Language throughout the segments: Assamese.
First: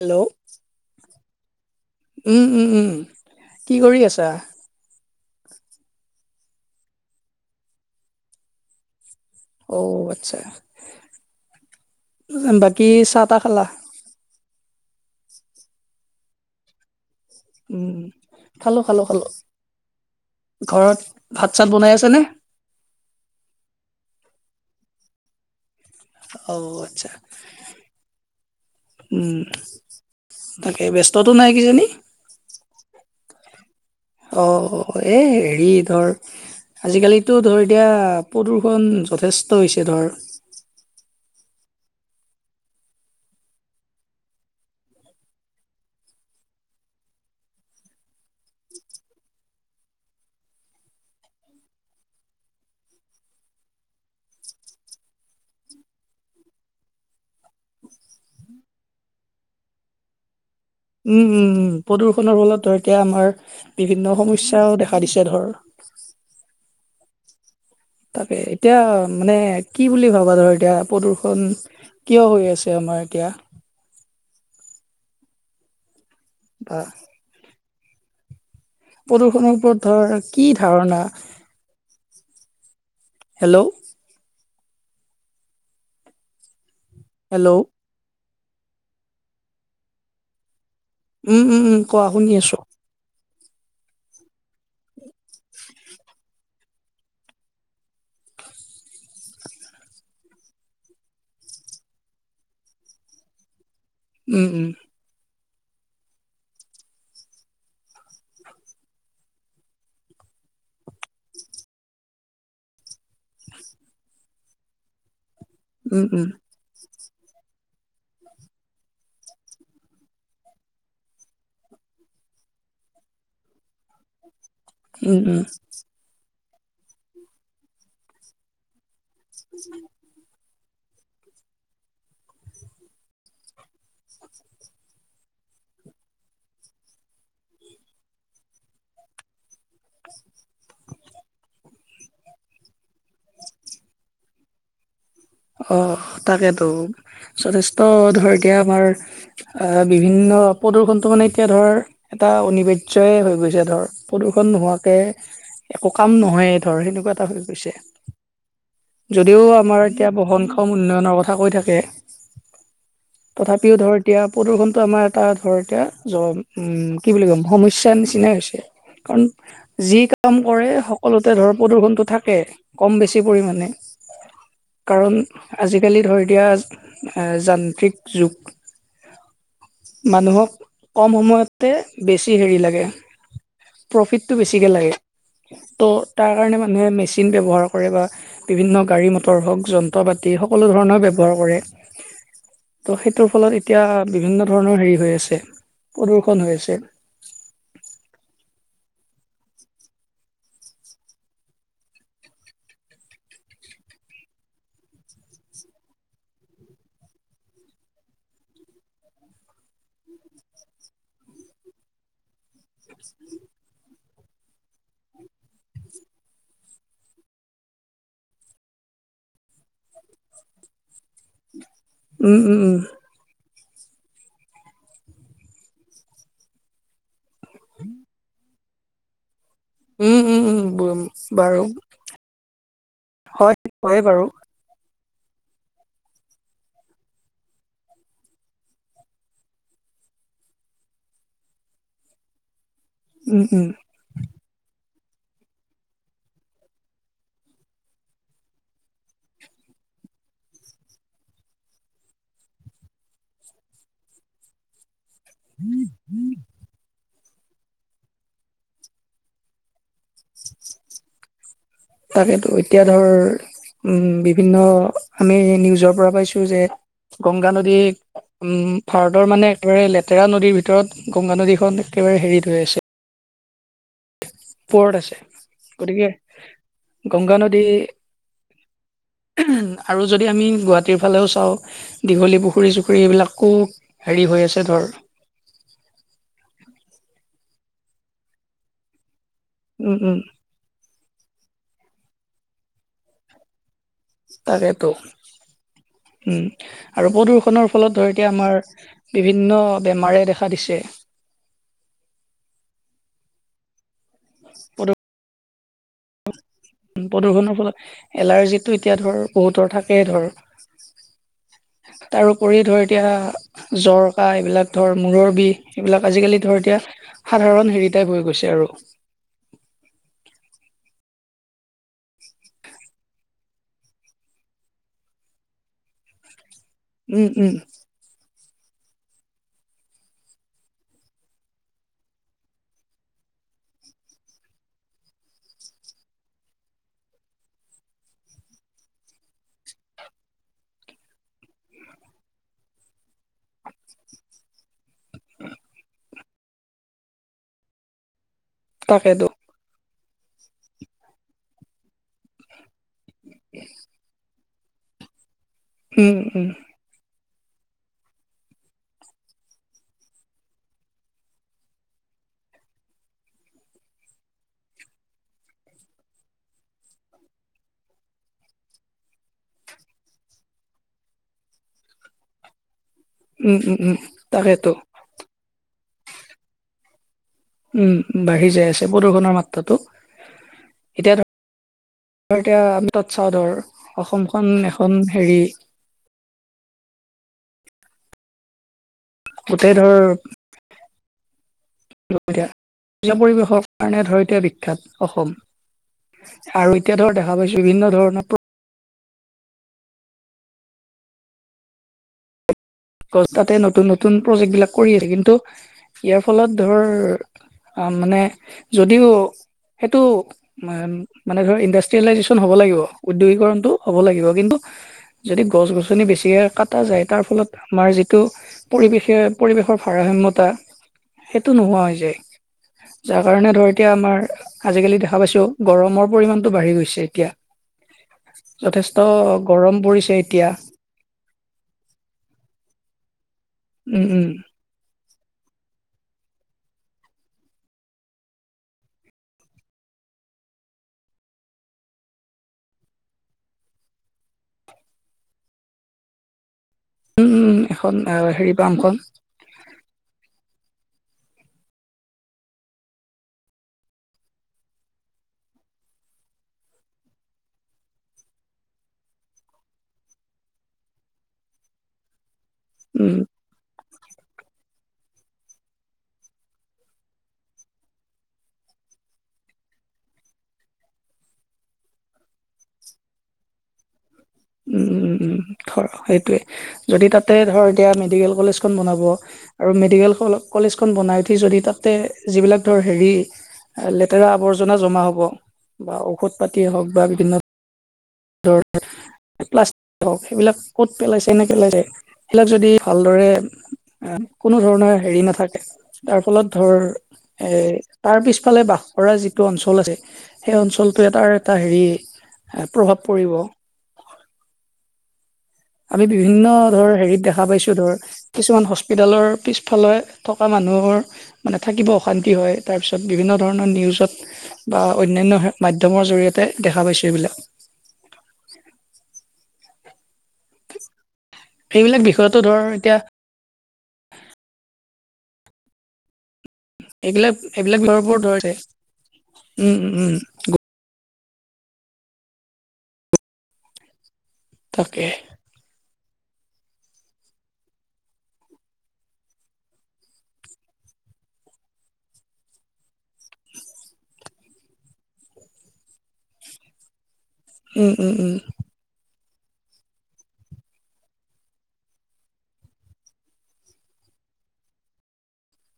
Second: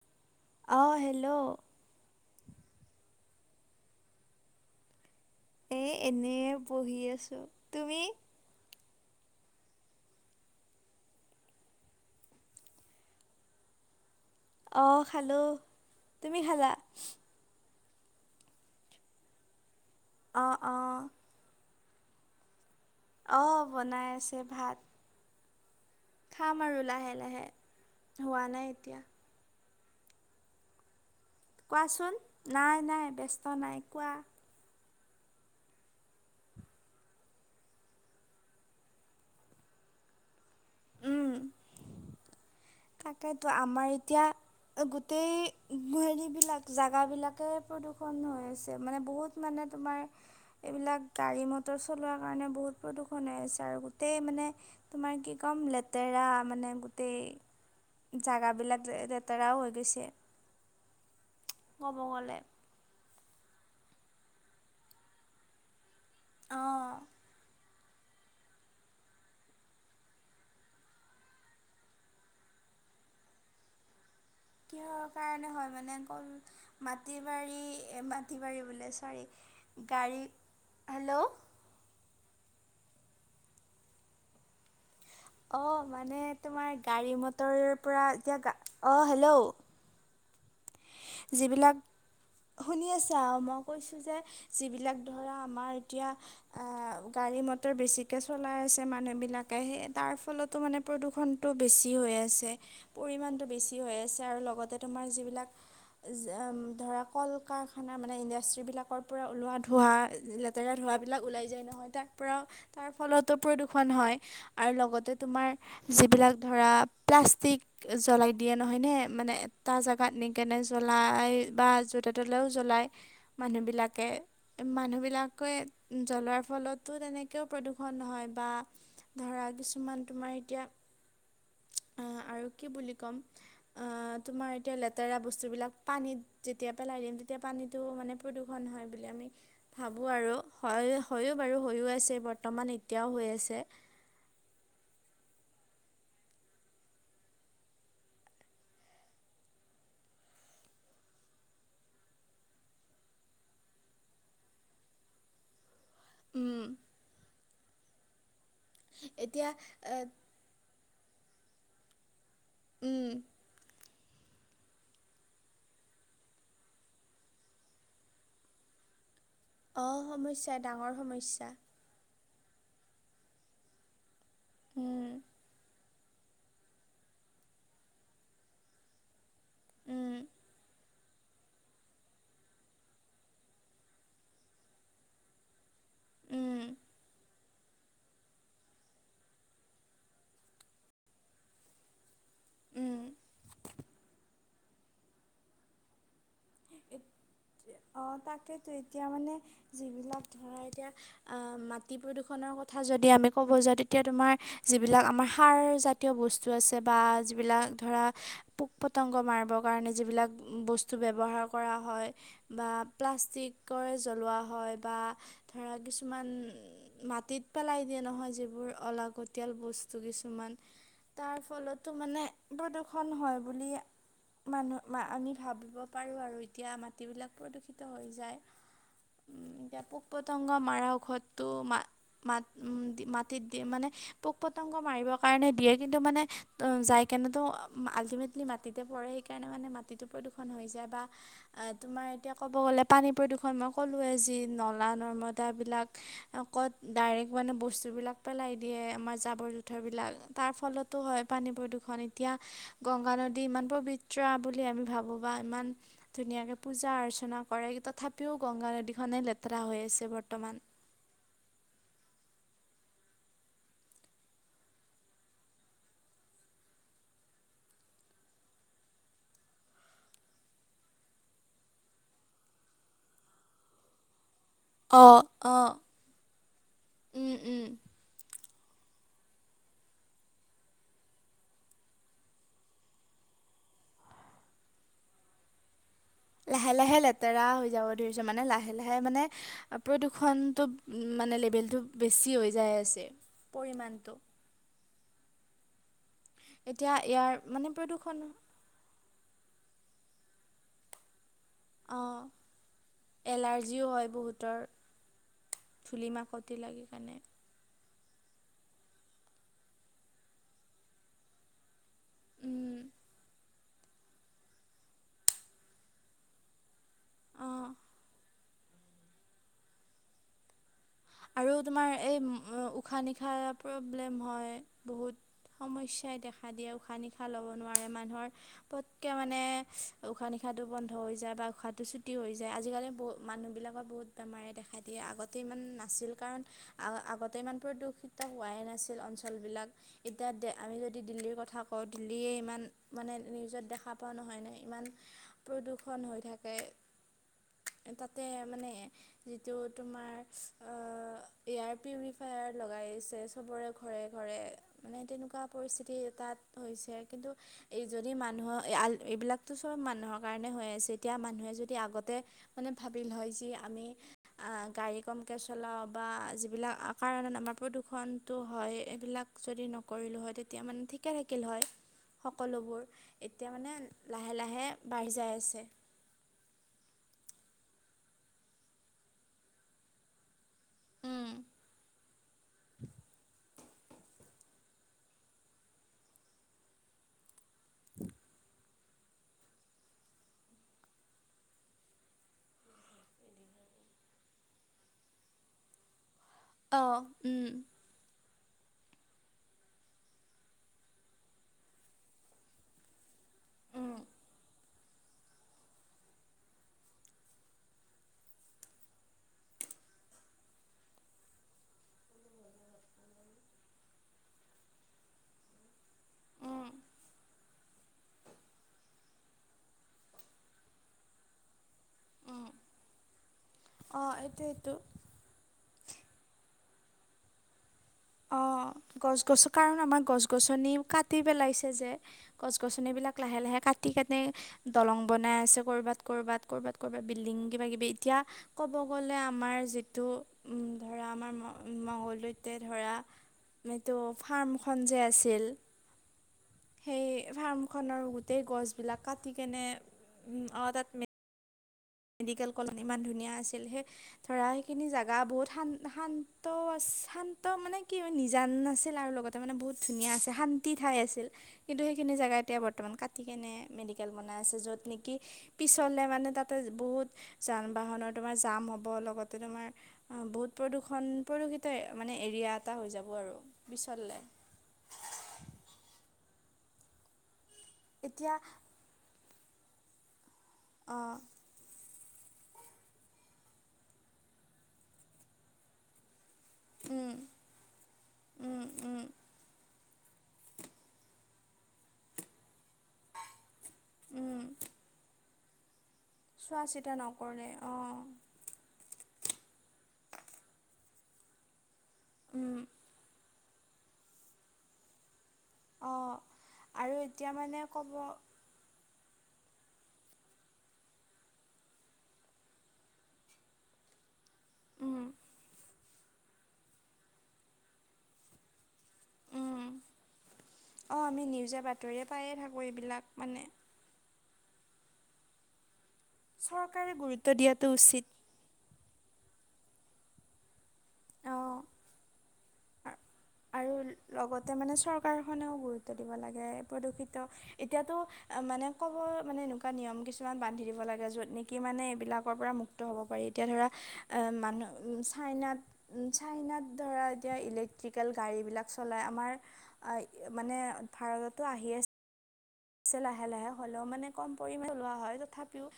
হেল্ল'। অ হেল্ল'। উম উম উম, কি কৰি আছা? এ এনেই বহি আছো, তুমি? অ আচ্ছা, বাকী চাহ তাহ খালা? অঁ খালোঁ, তুমি খালা? উম খালো খালো খালো, অঁ অঁ ঘৰত ভাত চাত বনাই আছেনে? অঁ বনাই আছো ভাত। খাম অ আৰু আচ্ছা, লাহে লাহে হোৱা নাই এতিয়া উম তাকে ব্যস্ত কোৱাচোন, নাই নাই ব্যস্ত নাই কোৱা। অঁ এই হেৰি ধৰ আজিকালিতো ধৰ এতিয়া প্ৰদূষণ যথেষ্ট হৈছে ধৰ। উম [unintelligible] তাকেতো আমাৰ এতিয়া, গোটেই গুৱাহাটীবিলাক জাগাবিলাকে প্ৰদূষণ হৈ আছে, মানে বহুত মানে তোমাৰ এইবিলাক গাড়ী মটৰ চলোৱাৰ কাৰণে বহুত প্ৰদূষণ হৈ আছে, আৰু গোটেই মানে তোমাৰ কি ক'ম লেতেৰা মানে গোটেই। জেগাবিলাক লেতেৰাও হৈ গৈছে। উম উম উম ক'ব গ'লে প্ৰদূষণৰ ফলত ধৰ এতিয়া আমাৰ বিভিন্ন সমস্যয়াও দেখা দিছে ধৰ। অঁ তাকে এতিয়া মানে কি বুলি ভাবা ধৰ এতিয়া প্ৰদূ্ষন কিয় হৈ আছে আমাৰ এতিয়া? কিহৰ কাৰণে হয় মানে অকল, বা মাটি বাৰী এ মাটি বাৰী বোলে চৰী প্ৰদূষণৰ ওপৰত ধৰ গাড়ী, কি ধাৰণা হেল্ল'। হেল্ল'। অ মানে তোমাৰ গাড়ী হেল্ল' মটৰৰ পৰা এতিয়া গা, অ হেল্ল' উম উম যিবিলাক উম কোৱা শুনি আছো। শুনি আছে, মই কৈছোঁ যে যিবিলাক ধৰা আমাৰ এতিয়া আহ গাড়ী মটৰ বেছিকে চলাই আছে মানুহ বিলাকে, সেই তাৰ ফলতো মানে প্ৰদূষণটো বেছি হৈ আছে, পৰিমাণটো বেছি হৈ আছে আৰু উম উম লগতে তোমাৰ যিবিলাক এজা এম ধৰা কল কাৰখানা মানে ইণ্ডাষ্ট্ৰীবিলাকৰ পৰা ওলোৱা ধোৱা লেত লেতেৰা ধোৱাবিলাক ওলাই যায় নহয় তাৰ পৰা তাৰ ফলতো প্ৰদূষণ হয়। আৰু লগতে তোমাৰ, উম উম যিবিলাক ধৰা প্লাষ্টিক জ্বলাই দিয়ে নহয়নে মানে এটা জেগাত নি কেনে জ্বলাই বা য'ত তলেও জ্বলায় মানুহবিলাকে। উম উম মানুহবিলাকে জ্বলোৱাৰ ফলতো তেনেকেও প্ৰদূষণ হয় বা ধৰা কিছুমান তোমাৰ এতিয়া অ আৰু কি বুলি ক'ম আহ তোমাৰ এতিয়া লেত- -তেৰা বস্তুবিলাক পানীত যেতিয়া পেলাই দিম তেতিয়া পানীটো মানে প্ৰদূষণ হয় বুলি আমি ভাবোঁ আৰু হয় হয়ো বাৰু, হয়ো আছে বৰ্তমান এতিয়াও হৈ আছে। অ তাকেতো যথেষ্ট ধৰ এতিয়া আমাৰ অ বিভিন্ন প্ৰদূ্ষনটো মানে এতিয়া ধৰ এটা অনিবাৰ্যই হৈ গৈছে ধৰ প্ৰদূষন নোহোৱাকে একো কাম নহয়েই উম ধৰ সেনেকুৱা এটা হৈ গৈছে যদিও এতিয়া আমাৰ এতিয়া বহনক্ষম উন্নয়নৰ কথা কৈ থাকে। উম তথাপিও ধৰ এতিয়া প্ৰদূষণটো আমাৰ এটা ধৰ এতিয়া জ উম কি বুলি কম সমস্যাৰ নিচিনাই হৈছে। কাৰণ অ যি কাম সমস্যা কৰে ডাঙৰ সকলোতে সমস্যা ধৰ প্ৰদূষনটো থাকে। থাকে কম বেছি পৰিমাণে। উম কাৰণ আজিকালি ধৰ এতিয়া আ যান্ত্ৰিক যুগ। উম মানুহক কম সময়তে বেছি হেৰি লাগে। প্ৰফিটটো বেছিকে লাগে ত' তাৰ কাৰণে উম মানুহে মেচিন ব্যৱহাৰ কৰে। কৰে বা বিভিন্ন গাড়ী মটৰ হওক যন্ত্ৰ পাতি সকলো ধৰণৰ ব্যৱহাৰ কৰে। ত' উম সেইটোৰ ফলত এতিয়া বিভিন্ন ধৰণৰ হেৰি হৈ আছে প্ৰদূ্ষন হৈ আছে। অ তাকেইতো এতিয়া মানে যিবিলাক ধৰা এতিয়া আ মাটি প্ৰদূষণৰ কথা যদি আমি ক'ব যাওঁ তেতিয়া তোমাৰ যিবিলাক আমাৰ সাৰ জা তিয় বস্তু আছে বা যিবিলাক ধৰা পোক পতংগ মাৰব কাৰণে যিবিলাক বস্তু ব্য ব্যৱহাৰ কৰা হয় বা প্লাষ্টিকই জ্বলোৱা হয় বা ধৰা কিছুমান মাটিত পেলাই দিয়ে নহয় যিবোৰ অলাগতিয়াল বস্তু কিছুমান। তাৰ ফলতো মানে উম, উম, প্ৰদূৰষণ হয় বুলি মানুহ আমি ভাবিব পাৰোঁ আৰু এতিয়া মাটিবিলাক প্ৰদূষিত হৈ যায় ওম এতিয়া পোক উম, উম, উম, পতংগ উম, মাৰা বম ঔষধটো বাৰু মা মাত মাটিত হয় দি মানে হয়ে বাৰু পোক পতংগ মাৰিবৰ কাৰণে দিয়ে কিন্তু মানে যাইকেনেতো আল্টিমেটলি মাটিতে পৰে সেইকাৰণে মানে মাটি টো প্ৰদূষণ হৈ যায় বা এ তোমাৰ এতিয়া ক'ব গ'লে পানী উম, প্ৰদূষণ উম, মই কলোঁ সকলোৱে যি নলা নৰ্মদাবিলাক অকত ডাইৰেক্ট মানে বস্তু বিলাক পেলাই দিয়ে আমাৰ জাবৰ জোথৰ বিলাক তাৰ ফলতো হয় পানী প্ৰদূৰষণ এতিয়া গংগা নদী ইমান পবিত্ৰ বুলি আমি ভাবোঁ। বা ইমান ধুনীয়াকে পূজা অৰ্চনা কৰে তথাপিও গংগা নদীখনেই লেতেৰা হৈ আছে বৰ্তমান। তাকেতো এতিয়া ধৰ উম বিভিন্ন আমি নিউজৰ পৰা পাইছো যে গংগা নদীক উম ভাৰতৰ মানে একেবাৰে লেতেৰা নদীৰ ভিতৰত গংগা নদীখন একেবাৰে হেৰিত হৈ আছে। ওপৰত আছে অ', অ', গতিকে উম, গংগা নদী উম, আৰু যদি আমি গুৱাহাটীৰ ফালেও চাওঁ দীঘলী পুখুৰী চুখুৰী এইবিলাকো হেৰি হৈ আছে ধৰ লাহে লাহে লেতেৰা হৈ যাব ধৰিছে মানে লাহে লাহে মানে উম, উম, প্ৰদূষণটো মানে লেভেলটো বেছি হৈ যায় আছে পৰিমাণটো। তাকেতো উম এতিয়া আৰু ইয়াৰ মানে প্ৰদূষনৰ ফলত ধৰ প্ৰদূষণ এতিয়া আমাৰ বিভিন্ন বেমাৰে দেখা দিছে। অঁ এলাৰ্জিও হয় বহুতৰ। প্ৰদূষণ ধূলি মাকতি লাগি পিনে। জীৱনৰ ফলত এলাৰ্জিটো এতিয়া ধৰ বহুতৰ থাকেই ধৰ। তাৰউপৰিও উম, ধৰ এতিয়া জৰ, কাঁহ এইবিলাক ধৰ মূৰৰ বিষ এইবিলাক আজিকালি ধৰ এতিয়া অ'। সাধাৰণ হেৰি টাইপ হৈ গৈছে আৰু। আৰু তোমাৰ এই উশাহ নিশাহ প্ৰব্লেম হয় বহুত। সমস্যাই দেখা দিয়ে উশাহ নিশাহ উম লব উম নোৱাৰে মানুহৰ পটকে মানে উশাহ নিশাহটো বন্ধ হৈ যায় বা উশাহটো ছুটি হৈ যায় আজিকালি ব মানুহবিলাকৰ বহুত বেমাৰে দেখা দিয়ে আগতে ইমান নাছিল কাৰণ আগতে ইমান প্ৰদূষিত হোৱাই নাছিল অঞ্চলবিলাক এতিয়া আমি যদি দিল্লীৰ কথা কওঁ দিল্লীয়ে ইমান মানে নিউজত দেখা পাওঁ নহয় ন ইমান প্ৰদূৰষন হৈ থাকে, তাতে মানে তাকেতো যিটো তোমাৰ এয়াৰ পিউৰিফায়াৰ লগাইছে চবৰে ঘৰে ঘৰে মানে তেনেকুৱা পৰিস্থিতি উম তাত উম হৈছে কিন্তু এই যদি মানুহৰ এইবিলাকতো চব মানুহৰ কাৰণে হৈ আছে এতিয়া মানুহে যদি আগতে মানে ভাবিল হয় যি আমি আহ গাড়ীখন চলাওঁ বা যিবিলাক কাৰণত আমাৰ প্ৰদূষণটো হয় এইবিলাক যদি নকৰিলো হয় তেতিয়া মানে ঠিকে থাকিল হয় সকলোবোৰ এতিয়া উম মানে উম উম লাহে লাহে তাকেতো বাঢ়ি যাই আছে। উম বাঢ়ি যাই আছে প্ৰদূষণৰ মাত্ৰাটো। এতিয়া ধৰ এতিয়া আমি তাত চাওঁ ধৰ অসমখন এখন হেৰি [unintelligible] গোটেই ধৰ পূজা পৰিৱেশৰ কাৰণে ধৰ এতিয়া বিখ্যাত অসম আৰু এতিয়া ধৰ দেখা অঁ পাইছো বিভিন্ন ধৰণৰ গছ কাতে নতুন উম নতুন প্ৰজেক্ট বিলাক কৰি আছে কিন্তু ইয়াৰ ফলত ধৰ আহ মানে যদিও সেইটো মানে ধৰ ইণ্ডাষ্ট্ৰিয়েলাইজেচন হব লাগিব উদ্যোগীকৰণটো হ'ব লাগিব কিন্তু যদি গছ গছনি বেছি হয় কাটা যায় তাৰ ফলত আমাৰ যিটো পৰিৱেশে পৰিৱেশৰ ভাৰসাম্যতা সেইটো নোহোৱা হৈ যায়। যাৰ কাৰণে ধৰ এতিয়া অ আমাৰ এইটোৱেইটো আজিকালি দে দেখা পাইছো গৰমৰ পৰিমাণটো বাঢ়ি গৈছে এতিয়া। অঁ যথেষ্ট গছ গছৰ কাৰণ গৰম আমাৰ পৰিছে গছ এতিয়া গছনি কা কাটি পেলাইছে যে গছ গছনিবিলাক লাহে লাহে কাটি উম কেনে উম দলং বনাই আছে ক'ৰবাত ক'ৰবাত ক'ৰবাত ক'ৰবাত বিল্ডিং কিব কিবি এতিয়া ক'ব গ'লে আমাৰ যিটো ধৰা আমাৰ মংগলদৈতে ধৰা এইটো ফাৰ্মখন যে আছিল। সেই উম উম এখন ফাৰ্মখনৰ গোটেই হেৰি পামখন গছবিলাক কাটি কেনে অ তাত মেডিকেল কলনীত ইমান ধুনীয়া আছিল সেই ধৰা সেইখিনি জাগা বহুত শান্ত শান্ত মানে কি নিজান আছিল আৰু লগ তে তাৰমানে বহুত ধুনীয়া আছে শান্তি ঠাই আছিল কিন্তু সেইখিনি জেগা এতিয়া বৰ্তমান বৰ্তমান উম কাটি কেনে মেডিকেল বনাই আছে যত নেকি পিছলে মানে তাত তে বহুত যান বাহনৰ তোমাৰ জাম হ'ব লগতে তোমাৰ বহুত প্ৰদূষণ প্ৰদূষিত মানে এৰিয়া এটা হৈ যাব আৰু পিচৰলে উম উম উম ধৰ সেইটোৱে যদি তাতে ধৰ এতিয়া মেডিকেল কলেজখন বনাব আৰু মেডিকেল কলেজখন অঁ বনাই উঠি যদি তাত যিবিলাক ধৰ হেৰি লেতেৰা আৱৰ্জনা জমা হ'ব বা ঔষধ ঔষধ পাতিয়ে হওঁক বা উম বিভিন্ন উম ধৰ উম প্লাষ্টিক হওঁ সেইবিলাক ক'ত পেলাইছে নে পেলাইছে সেইয়া যদি ভালদৰে উম কোনো ধৰণৰ হেৰি নাথাকে তাৰ ফলত চোৱা ধৰ চিতা নকৰে এৰ অঁ তাৰ পিছ ইফালে বাস কৰা যিটো অঞ্চল আছে, সেই অঞ্চলটোৱে এটাৰ এটা হেৰি উম। প্ৰভাৱ পৰিব। আমি অঁ বিভিন্ন ধৰ আৰু হেৰিত এতিয়া দেখা মানে পাইছোঁ ক'ব ধৰ। কিছুমান হস্পিটেলৰ পিছফালে থকা মানুহবোৰ মানে থাকিব অশান্তি হয়। তাৰপিছত বিভিন্ন ধৰণৰ নিউজত বা উম অন্যান্য মাধ্যমৰ জৰিয়তে দেখা পাইছোঁ এইবিলাক। অ আমি নিউজে এইবিলাক বাতৰিয়ে পায়ে বিষয়তো ধৰ থাকোঁ এতিয়া এইবিলাক মানে চৰকাৰে গুৰুত্ব এইবিলাক দিয়াটো এইবিলাক উচিত [unintelligible] উম উম উম। অঁ আৰু লগতে মানে তাকে চৰকাৰখনেও গুৰুত্ব দিব লাগে প্ৰদূষিত এতিয়াতো মানে ক'ব মানে এনেকুৱা নিয়ম কিছুমান বান্ধি দিব লাগে য'ত নেকি মানে এইবিলাকৰ পৰা মুক্ত মুক্ত হ'ব পাৰি। এতিয়া ধৰা এ‌ মানুহ চাইনাত চাইনাত ধৰা এতিয়া ইলেক উম লোকেল উম উম গাড়ী বিলাক চলে। আমাৰ আ মানে ভাৰতটো আহি আছে ছে লাহে লাহে হ'লেও মানে কম পৰিমানে চলোৱা হয় তথাপিওঁ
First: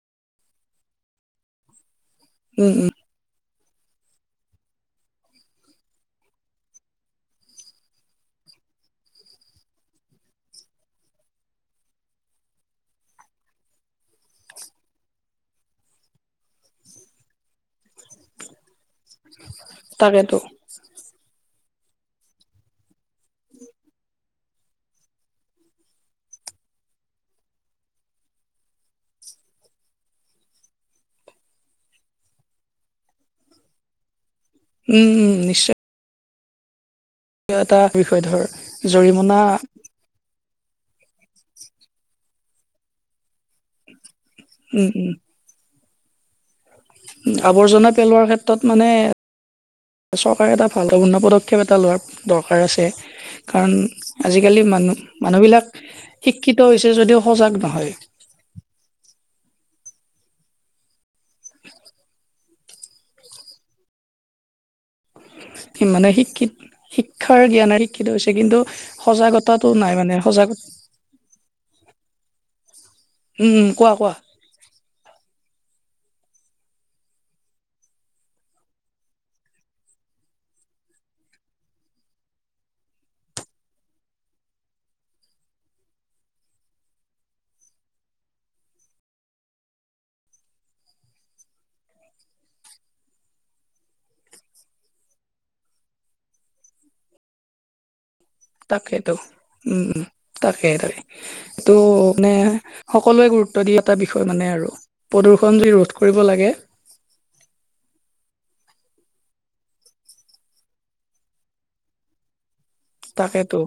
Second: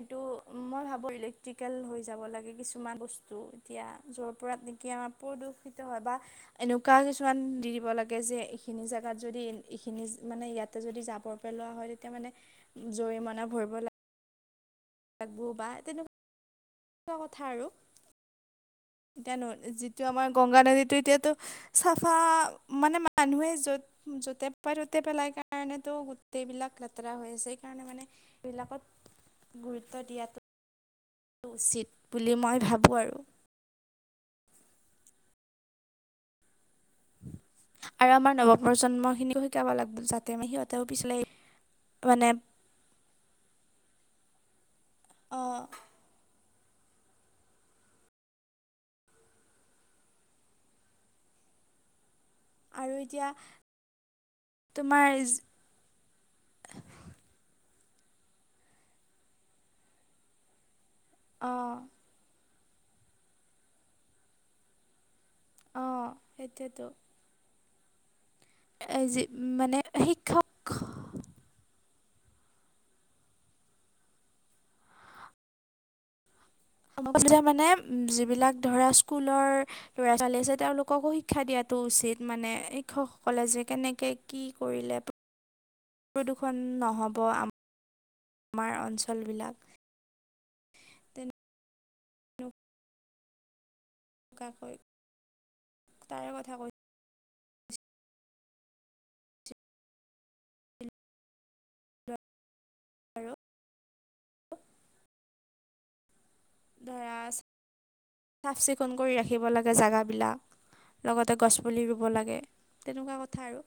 এইটো মই ভাবোঁ ইলেক্ট্ৰিকেল হৈ যাব লাগে উম উম কিছুমান বস্তু। এতিয়া য'ৰ পৰা নেকি আমাৰ প্ৰদূষিত হয় বা এনেকুৱা কিছুমান দি দিব লাগে যে এইখিনি জেগাত যদি এইখিনি মানে ইয়াত যদি জাঁবৰ পেলোৱা হয় তেতিয়া মানে জৰিমনা ভৰিব লা [unintelligible] তেনেকুৱা কথা আৰু। এতিয়া ন যিটো আমাৰ তাকেতো গংগা নদীটো এতিয়াতো চাফা মানে মানুহে য'ত য'তে পায় ত'তে পেলাই কাৰণেতো গোটেইবিলাক লেতেৰা হৈ আছে। সেই কাৰণে মানে এই বিলাকত গুৰুত্ব দিয়াতো উচিত বুলি মই ভাবোঁ আৰু। উম উম নিশ্চয় এটা আৰু বিষয় আমাৰ ধৰ নৱপ্ৰজন্ম জৰিমনা খিনিকো শিকাব লাগ যাতে মানে সিহঁতেও পিছিলে মানে উম উম। অ। আৱৰ্জনা পেলোৱাৰ ক্ষেত্ৰত মানে চৰকাৰে এটা ভালকৈ পদক্ষেপ এটা লোৱাৰ দৰকাৰ আছে আৰু এতিয়া কাৰণ আজিকালি মানুহ তোমাৰ মানুহবিলাক শিক্ষিত হৈছে যদিও সজাগ নহয়। অ। অঁ মানে শিক্ষিত সেইটোৱেতো শিক্ষাৰ জ্ঞানে শিক্ষিত হৈছে কিন্তু যি সজাগতাটো নাই মানে, শিক্ষক সজাগতা উম কোৱা কোৱা। [unintelligible] মানে যিবিলাক ধৰা স্কুলৰ ল'ৰা-ছোৱালী আছে তেওঁলোককো শিক্ষা দিয়াটো উচিত মানে শিক্ষকসকলে যে কেনেকে কি কৰিলে [inaudible] প্ৰদূষণ নহ'ব আম আমাৰ অঞ্চলবিলাক [inaudible] [unintelligible] তাৰে কথা কৈ তাকেইটো, কৈছোঁ উম, উম, তাকে, তাকে। এইটো মানে সকলোৱে আৰু গুৰুত্ব দিয়ে এটা বিষয় মানে আৰু, প্ৰদূষণ যদি ৰোধ কৰিব লাগে [unintelligible] চাফ-চিকুণ কৰি ৰাখিব লাগে জেগাবিলাক, লগতে গছ পুলি ৰুব লাগে। তেনেকুৱা কথা তাকেতো, আৰু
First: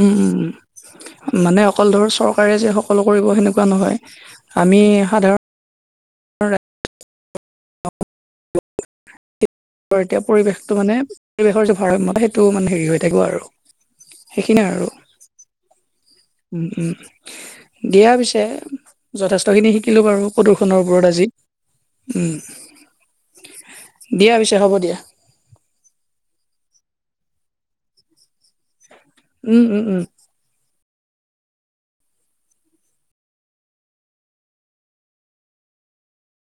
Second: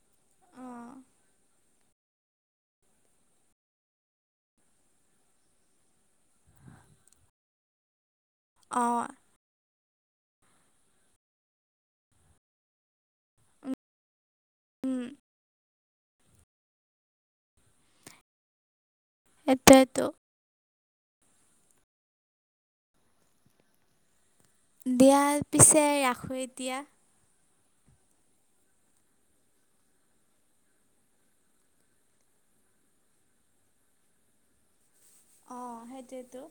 উম, উম, উম। অঁ মানে অকল ধৰ চৰকাৰে যে সকলো কৰিব সেনেকুৱা নহয়, আমি সাধাৰণ অঁ। আৰু এতিয়া পৰিৱেশটো মানে, পৰিৱেশৰ যে ভাৰসাম্য সেইটো মানে হেৰি হৈ থাকিব আৰু। সেইখিনিয়ে আৰু। উম উম, উম, দিয়া পিছে, যথেষ্টখিনি শিকিলো সেইটোৱেতো বাৰু। প্ৰদূষনৰ ওপৰত আজি, উম। দিয়া পিছে হ'ব। দিয়া পিছে, ৰাখোঁ এতিয়া। উম, উম, উম। অঁ, সেইটোৱেইতো।